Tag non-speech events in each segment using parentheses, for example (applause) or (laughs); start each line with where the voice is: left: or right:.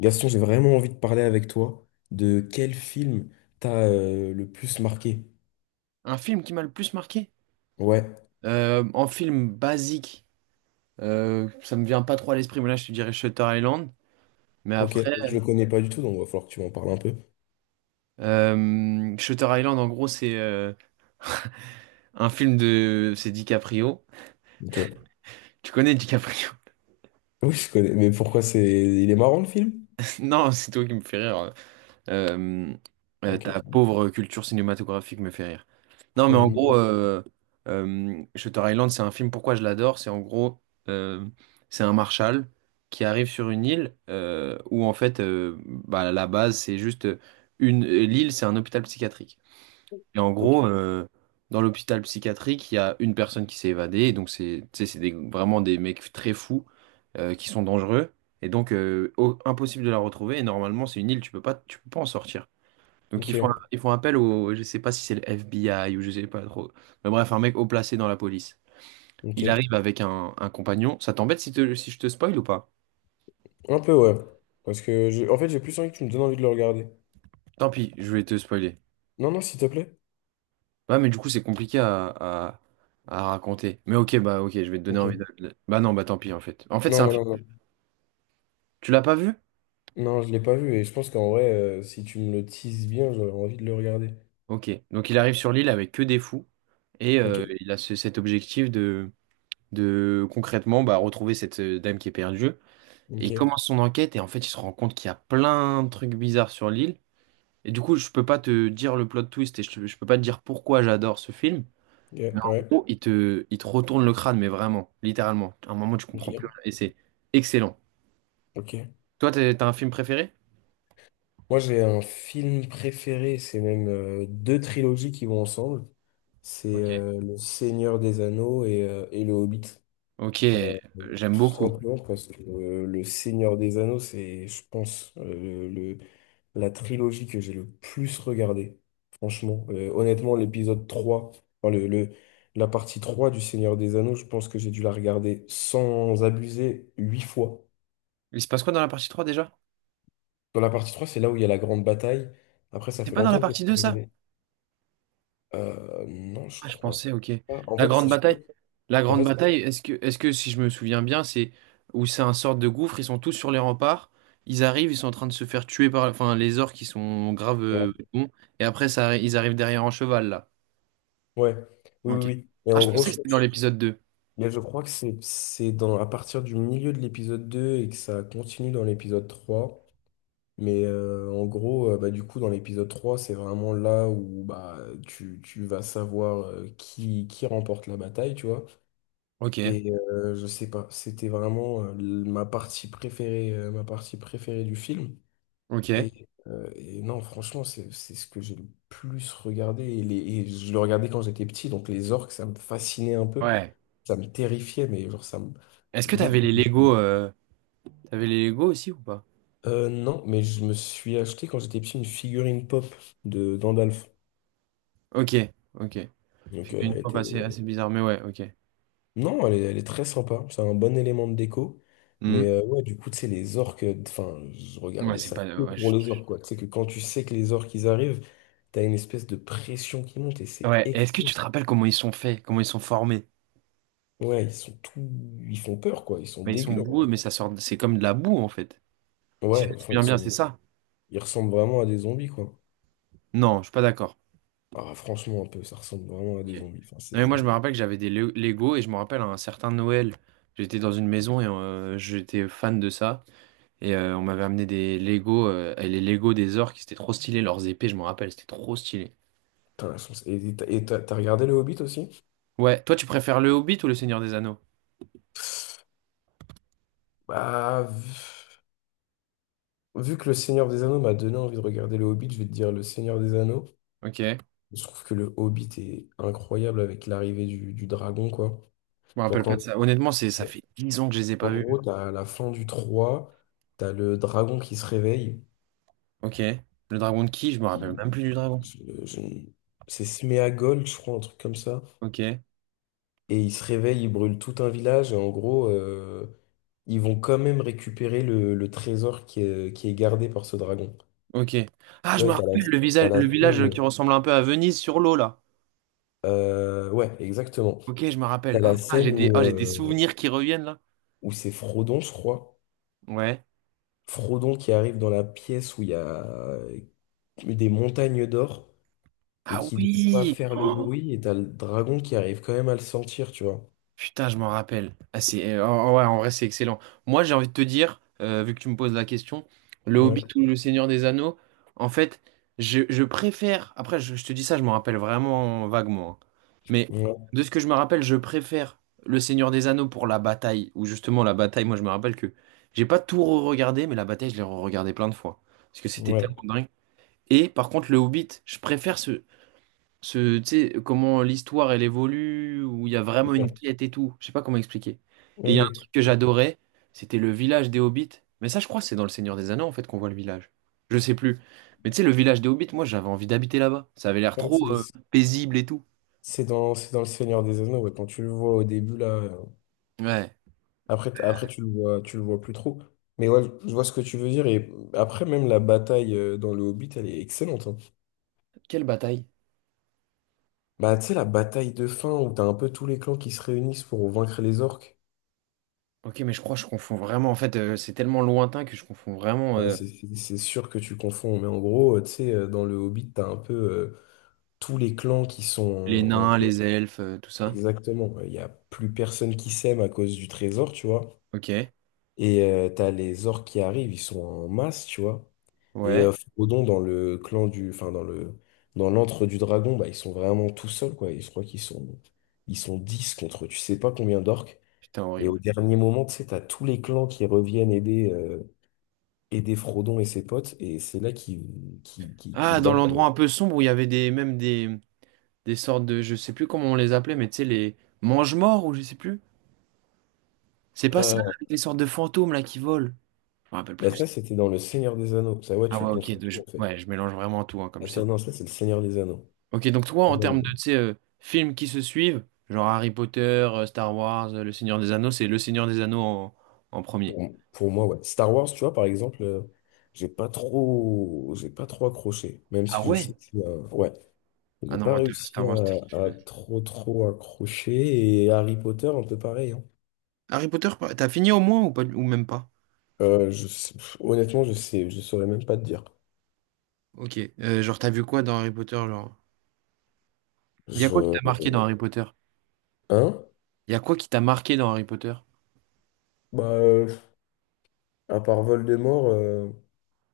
left: Gaston, j'ai vraiment envie de parler avec toi de quel film t'a le plus marqué.
right: Un film qui m'a le plus marqué?
left: Ouais,
right: En film basique, ça me vient pas trop à l'esprit, mais là je te dirais Shutter Island. Mais
left: ok,
right: après,
left: je le connais pas du tout, donc il va falloir que tu m'en parles un peu.
right: Shutter Island, en gros, c'est C'est DiCaprio.
left: Ok. (laughs)
right: Tu connais DiCaprio? (laughs)
left: Oui, je connais, mais pourquoi c'est... Il est marrant le film?
right: Non, c'est toi qui me fais rire. Euh,
left: Ok.
right: ta pauvre culture cinématographique me fait rire. Non,
left: Ok,
right: mais en gros,
left: (laughs)
right: Shutter Island, c'est un film, pourquoi je l'adore? C'est en gros, euh, c'est un marshal qui arrive sur une île où en fait, bah, la base, c'est L'île, c'est un hôpital psychiatrique. Et en
left: ok,
right: gros, dans l'hôpital psychiatrique, il y a une personne qui s'est évadée. Et donc, c'est, tu sais, c'est vraiment des mecs très fous qui sont dangereux. Et donc, impossible de la retrouver. Et normalement, c'est une île, tu peux pas en sortir. Donc ils font,
left: ok.
right: ils font appel au, je sais pas si c'est le FBI ou je sais pas trop. Mais bref, un mec haut placé dans la police. Il
left: Ok.
right: arrive avec un compagnon. Ça t'embête si je te spoil ou pas?
left: Un peu, ouais. Parce que, en fait, j'ai plus envie que tu me donnes envie de le regarder.
right: Tant pis, je vais te spoiler.
left: Non, non, s'il te plaît.
right: Ouais, mais du coup, c'est compliqué à raconter. Mais ok, bah ok, je vais te donner envie de...
left: Ok.
right: de- Bah non, bah tant pis en fait. En fait, c'est
left: Non,
right: un
left: non,
right: film.
left: non, non.
right: Tu l'as pas vu?
left: Non, je l'ai pas vu, et je pense qu'en vrai, si tu me le teases bien, j'aurais envie de le regarder.
right: Ok. Donc il arrive sur l'île avec que des fous. Et
left: Ok,
right: il a cet objectif de concrètement bah, retrouver cette dame qui est perdue. Et
left: ok,
right: il commence son enquête et en fait, il se rend compte qu'il y a plein de trucs bizarres sur l'île. Et du coup, je peux pas te dire le plot twist et je peux pas te dire pourquoi j'adore ce film.
left: ok,
right: Mais en
left: ouais,
right: gros, il te retourne le crâne, mais vraiment, littéralement. À un moment, tu comprends plus
left: ok,
right: rien et c'est excellent.
left: ok.
right: Toi, t'as un film préféré?
left: Moi, j'ai un film préféré, c'est même deux trilogies qui vont ensemble. C'est
right: Ok.
left: Le Seigneur des Anneaux et Le Hobbit.
right: Ok, j'aime
left: Tout
right: beaucoup.
left: simplement parce que Le Seigneur des Anneaux, c'est, je pense, la trilogie que j'ai le plus regardée. Franchement, honnêtement, l'épisode 3, enfin, la partie 3 du Seigneur des Anneaux, je pense que j'ai dû la regarder sans abuser 8 fois.
right: Il se passe quoi dans la partie 3 déjà?
left: Dans la partie trois, c'est là où il y a la grande bataille. Après, ça
right: C'est
left: fait
right: pas dans la
left: longtemps que j'ai
right: partie
left: pas
right: 2 ça?
left: regardé. Non, je
right: Ah, je
left: crois
right: pensais, ok.
left: pas.
right: La grande bataille, la
left: En
right: grande
left: fait,
right: bataille, est-ce que si je me souviens bien, c'est où c'est un sorte de gouffre, ils sont tous sur les remparts, ils arrivent, ils sont en train de se faire tuer par, enfin, les orques qui sont graves
left: ouais.
right: bons, et après, ils arrivent derrière en cheval, là.
left: Ouais. Oui, oui,
right: Ok.
left: oui.
right: Ah, je pensais que c'était dans l'épisode deux.
left: Mais je crois que c'est dans à partir du milieu de l'épisode 2 et que ça continue dans l'épisode 3. Mais du coup, dans l'épisode 3 c'est vraiment là où bah, tu vas savoir euh, qui remporte la bataille, tu vois.
right: Ok,
left: Et je sais pas, c'était vraiment ma partie préférée du film.
right: ok.
left: Et non, franchement, c'est ce que j'ai le plus regardé. Et je le regardais quand j'étais petit, donc les orques, ça me fascinait un peu.
right: Ouais.
left: Ça me terrifiait, mais genre, ça me.
right: Est-ce que
left: dès que-
right: t'avais les Lego aussi ou pas?
left: Non, mais je me suis acheté quand j'étais petit une figurine pop de d'Andalf.
right: Ok, ok.
left: Donc,
right: Fait
left: elle
right: qu'une fois
left: était.
right: passé, assez bizarre, mais ouais, ok.
left: Non, elle est très sympa. C'est un bon élément de déco.
right: Hmm.
left: Mais ouais, du coup, tu sais, les orques, enfin, je
right: Ouais,
left: regardais
right: c'est
left: ça
right: pas,
left: que
right: ouais,
left: pour les orques, quoi. Tu sais que quand tu sais que les orques, ils arrivent, t'as une espèce de pression qui monte et c'est
right: ouais. Est-ce que tu
left: excellent.
right: te rappelles comment ils sont faits, comment ils sont formés?
left: Ouais, ils sont tout... Ils font peur, quoi. Ils sont
right: Mais ils sont
left: dégueux, en vrai.
right: boueux, mais ça sort, c'est comme de la boue en fait. Si je
left: Ouais,
right: me
left: enfin, ils
right: souviens bien, c'est
left: sont...
right: ça?
left: Ils ressemblent vraiment à des zombies, quoi.
right: Non, je suis pas d'accord.
left: Ah, franchement, un peu, ça ressemble vraiment à
right: Ok.
left: des zombies. Enfin,
right: Non, mais moi je
left: c'est...
right: me rappelle que j'avais des Lego et je me rappelle un certain Noël. J'étais dans une maison et j'étais fan de ça. Et on m'avait amené des Lego et les Lego des orques, c'était trop stylé. Leurs épées, je me rappelle, c'était trop stylé.
left: Putain, elles sont- Et t'as regardé le Hobbit aussi?
right: Ouais, toi tu préfères le Hobbit ou le Seigneur des Anneaux?
left: Bah, vu que le Seigneur des Anneaux m'a donné envie de regarder le Hobbit, je vais te dire le Seigneur des Anneaux.
right: Ok. Je
left: Je trouve que le Hobbit est incroyable avec l'arrivée du dragon, quoi.
right: me
left: Genre
right: rappelle pas
left: quand...
right: de ça. Honnêtement, c'est ça fait 10 ans que je les ai
left: En
right: pas vus.
left: gros, t'as la fin du 3, t'as le dragon qui se réveille.
right: Ok. Le dragon de qui? Je me rappelle même plus du dragon.
left: Je- je- C'est Sméagol, je crois, un truc comme ça.
right: Ok.
left: Et ils se réveillent, ils brûlent tout un village, et en gros, ils vont quand même récupérer le trésor qui est gardé par ce dragon.
right: Ok. Ah,
left: Tu
right: je
left: vois,
right: me
left: et
right: rappelle le
left: t'as
right: visage,
left: la
right: le village
left: scène...
right: qui ressemble un peu à Venise sur l'eau là.
left: ouais, exactement.
right: Ok, je me
left: T'as
right: rappelle. Ah,
left: la
right: putain,
left: scène
right: j'ai des,
left: où,
right: ah, j'ai des souvenirs qui reviennent là.
left: où c'est Frodon, je crois.
right: Ouais.
left: Frodon qui arrive dans la pièce où il y a euh, des montagnes d'or, et
right: Ah
left: qui ne doit pas
right: oui.
left: faire le
right: Oh,
left: bruit, et t'as le dragon qui arrive quand même à le sentir, tu vois.
right: putain, je m'en rappelle. Ah, c'est, ouais, en vrai, c'est excellent. Moi, j'ai envie de te dire, vu que tu me poses la question, Le
left: Ouais,
right: Hobbit ou Le Seigneur des Anneaux, en fait, je préfère. Après, je te dis ça, je m'en rappelle vraiment vaguement, hein. Mais de ce que je me rappelle, je préfère Le Seigneur des Anneaux pour la bataille. Ou justement, la bataille, moi, je me rappelle que j'ai pas tout re-regardé, mais la bataille, je l'ai re-regardée plein de fois. Parce que c'était tellement
left: ouais,
right: dingue. Et par contre, Le Hobbit, je préfère ce, tu sais, comment l'histoire elle évolue, où il y a vraiment une
left: ouais.
right: quête et tout. Je sais pas comment expliquer. Et il
left: Oui,
right: y a un
left: oui.
right: truc que j'adorais, c'était le village des Hobbits. Mais ça, je crois que c'est dans Le Seigneur des Anneaux en fait qu'on voit le village. Je sais plus. Mais tu sais, le village des Hobbits, moi j'avais envie d'habiter là-bas. Ça avait l'air
left: Ouais,
right: trop paisible et tout.
left: C'est dans Le Seigneur des Anneaux, ouais. Quand tu le vois au début, là,
right: Ouais.
left: après, après tu le vois plus trop. Mais ouais, je vois ce que tu veux dire. Et après, même la bataille dans Le Hobbit, elle est excellente, hein.
right: Quelle bataille.
left: Bah, tu sais, la bataille de fin où t'as un peu tous les clans qui se réunissent pour vaincre les orques.
right: Ok, mais je crois que je confonds vraiment. En fait, c'est tellement lointain que je confonds vraiment
left: Bah, c'est sûr que tu confonds. Mais en gros, tu sais, dans Le Hobbit, t'as un peu tous les clans qui
right: les
left: sont en
right: nains,
left: guerre.
right: les elfes, tout ça.
left: Exactement, ouais. Il n'y a plus personne qui s'aime à cause du trésor, tu vois.
right: Ok.
left: Et t'as les orques qui arrivent, ils sont en masse, tu vois. Et
right: Ouais.
left: Frodon, dans le clan du... Enfin, dans le... Dans l'antre du dragon, bah, ils sont vraiment tout seuls, quoi. Et je crois qu'ils sont... Ils sont 10 contre tu sais pas combien d'orques.
right: Putain,
left: Et au
right: horrible.
left: dernier moment, tu sais, t'as tous les clans qui reviennent aider, aider Frodon et ses potes. Et c'est là qui
right: Ah, dans
left: battent...
right: l'endroit un peu sombre où il y avait des, même des sortes de, je sais plus comment on les appelait, mais tu sais, les mange-morts ou je sais plus. C'est pas ça,
left: euh,
right: avec les sortes de fantômes là qui volent. Je me rappelle
left: bah
right: plus.
left: ça, c'était dans Le Seigneur des Anneaux. Ça, ouais,
right: Ah
left: tu
right: ouais, ok,
left: confonds tout, en fait.
right: ouais, je mélange vraiment tout, hein, comme
left: Ah,
right: je t'ai
left: ça,
right: dit.
left: non, ça, c'est Le Seigneur des Anneaux.
right: Ok, donc toi,
left: Ah,
right: en
left: ouais.
right: termes de, tu sais, films qui se suivent, genre Harry Potter, Star Wars, Le Seigneur des Anneaux, c'est Le Seigneur des Anneaux en
left: Pour,
right: premier.
left: pour moi, ouais. Star Wars, tu vois, par exemple, j'ai pas trop accroché, même
right: Ah
left: si je sais
right: ouais?
left: que, euh, ouais,
right: Ah
left: j'ai
right: non,
left: pas
right: moi,
left: réussi
right: Star Wars, c'était
left: à
right: quelque chose.
left: trop trop accrocher. Et Harry Potter, un peu pareil, hein.
right: Harry Potter, t'as fini au moins ou pas, ou même pas?
left: Pff, honnêtement, je saurais même pas te dire.
right: Ok, genre, t'as vu quoi dans Harry Potter, genre? Il y a quoi
left: Je,
right: qui t'a marqué dans Harry Potter?
left: hein?
right: Il y a quoi qui t'a marqué dans Harry Potter?
left: Bah, à part Voldemort,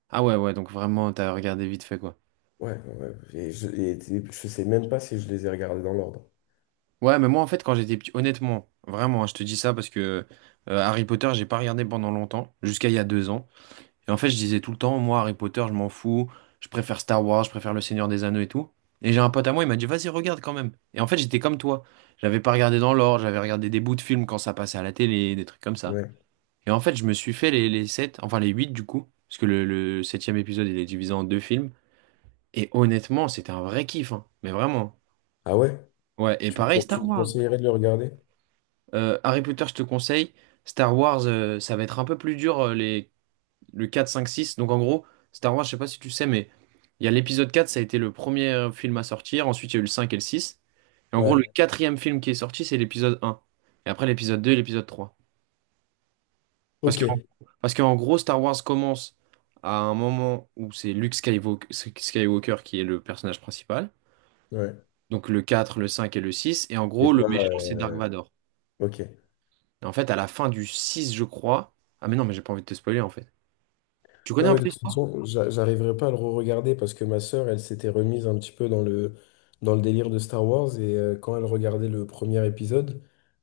right: Ah ouais, ouais, donc vraiment, t'as regardé vite fait, quoi.
left: ouais, ouais. Et je sais même pas si je les ai regardés dans l'ordre.
right: Ouais, mais moi, en fait, quand j'étais petit, honnêtement, vraiment, hein, je te dis ça parce que Harry Potter, j'ai pas regardé pendant longtemps, jusqu'à il y a 2 ans. Et en fait, je disais tout le temps, moi, Harry Potter, je m'en fous, je préfère Star Wars, je préfère Le Seigneur des Anneaux et tout. Et j'ai un pote à moi, il m'a dit, vas-y, regarde quand même. Et en fait, j'étais comme toi. J'avais pas regardé dans l'ordre, j'avais regardé des bouts de films quand ça passait à la télé, des trucs comme ça.
left: Ouais.
right: Et en fait, je me suis fait les sept, enfin les huit du coup, parce que le septième épisode, il est divisé en deux films. Et honnêtement, c'était un vrai kiff, hein, mais vraiment.
left: Ah ouais?
right: Ouais, et pareil,
left: Tu
right: Star
left: me
right: Wars.
left: conseillerais de le regarder?
right: Harry Potter, je te conseille. Star Wars, ça va être un peu plus dur, le quatre, cinq, six. Donc en gros, Star Wars, je sais pas si tu sais, mais il y a l'épisode quatre, ça a été le premier film à sortir. Ensuite, il y a eu le 5 et le six. Et en gros,
left: Ouais.
right: le quatrième film qui est sorti, c'est l'épisode un. Et après, l'épisode 2 et l'épisode trois. Parce
left: Ok.
right: que, parce qu'en gros, Star Wars commence à un moment où c'est Luke Skywalker qui est le personnage principal.
left: Ouais.
right: Donc le quatre, le 5 et le six. Et en
left: Et
right: gros, le
left: pas.
right: méchant, c'est Dark Vador.
left: Ok.
right: Et en fait, à la fin du 6, je crois. Ah, mais non, mais j'ai pas envie de te spoiler, en fait. Tu
left: Non,
right: connais un
left: mais de
right: peu?
left: toute façon, j'arriverai pas à le re-regarder parce que ma sœur, elle s'était remise un petit peu dans le délire de Star Wars, et quand elle regardait le premier épisode,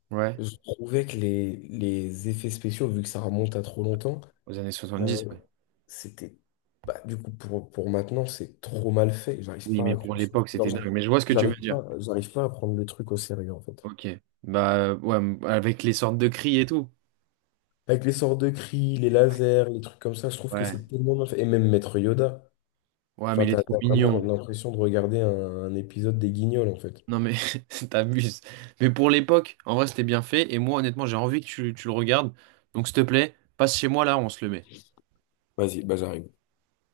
right: Ouais,
left: je trouvais que les effets spéciaux, vu que ça remonte à trop longtemps,
right: aux années
left: euh,
right: 70, ouais.
left: c'était... Bah, du coup, pour maintenant, c'est trop mal fait. J'arrive
right: Oui,
left: pas à
right: mais pour
left: accrocher.
right: l'époque,
left: Non,
right: c'était
left: j'arrive
right: dingue. Mais je vois ce que tu
left: j'arrive
right: veux dire.
left: pas, j'arrive pas à prendre le truc au sérieux, en fait.
right: Ok. Bah, ouais, avec les sortes de cris et tout.
left: Avec les sorts de cris, les lasers, les trucs comme ça, je trouve que
right: Ouais.
left: c'est tellement mal fait. Et même Maître Yoda.
right: Ouais, mais
left: Enfin,
right: il est trop
left: t'as vraiment
right: mignon.
left: l'impression de regarder un épisode des Guignols, en fait.
right: Non, mais (laughs) t'abuses. Mais pour l'époque, en vrai, c'était bien fait. Et moi, honnêtement, j'ai envie que tu le regardes. Donc, s'il te plaît, passe chez moi là, on se le met.
left: Vas-y, bah j'arrive.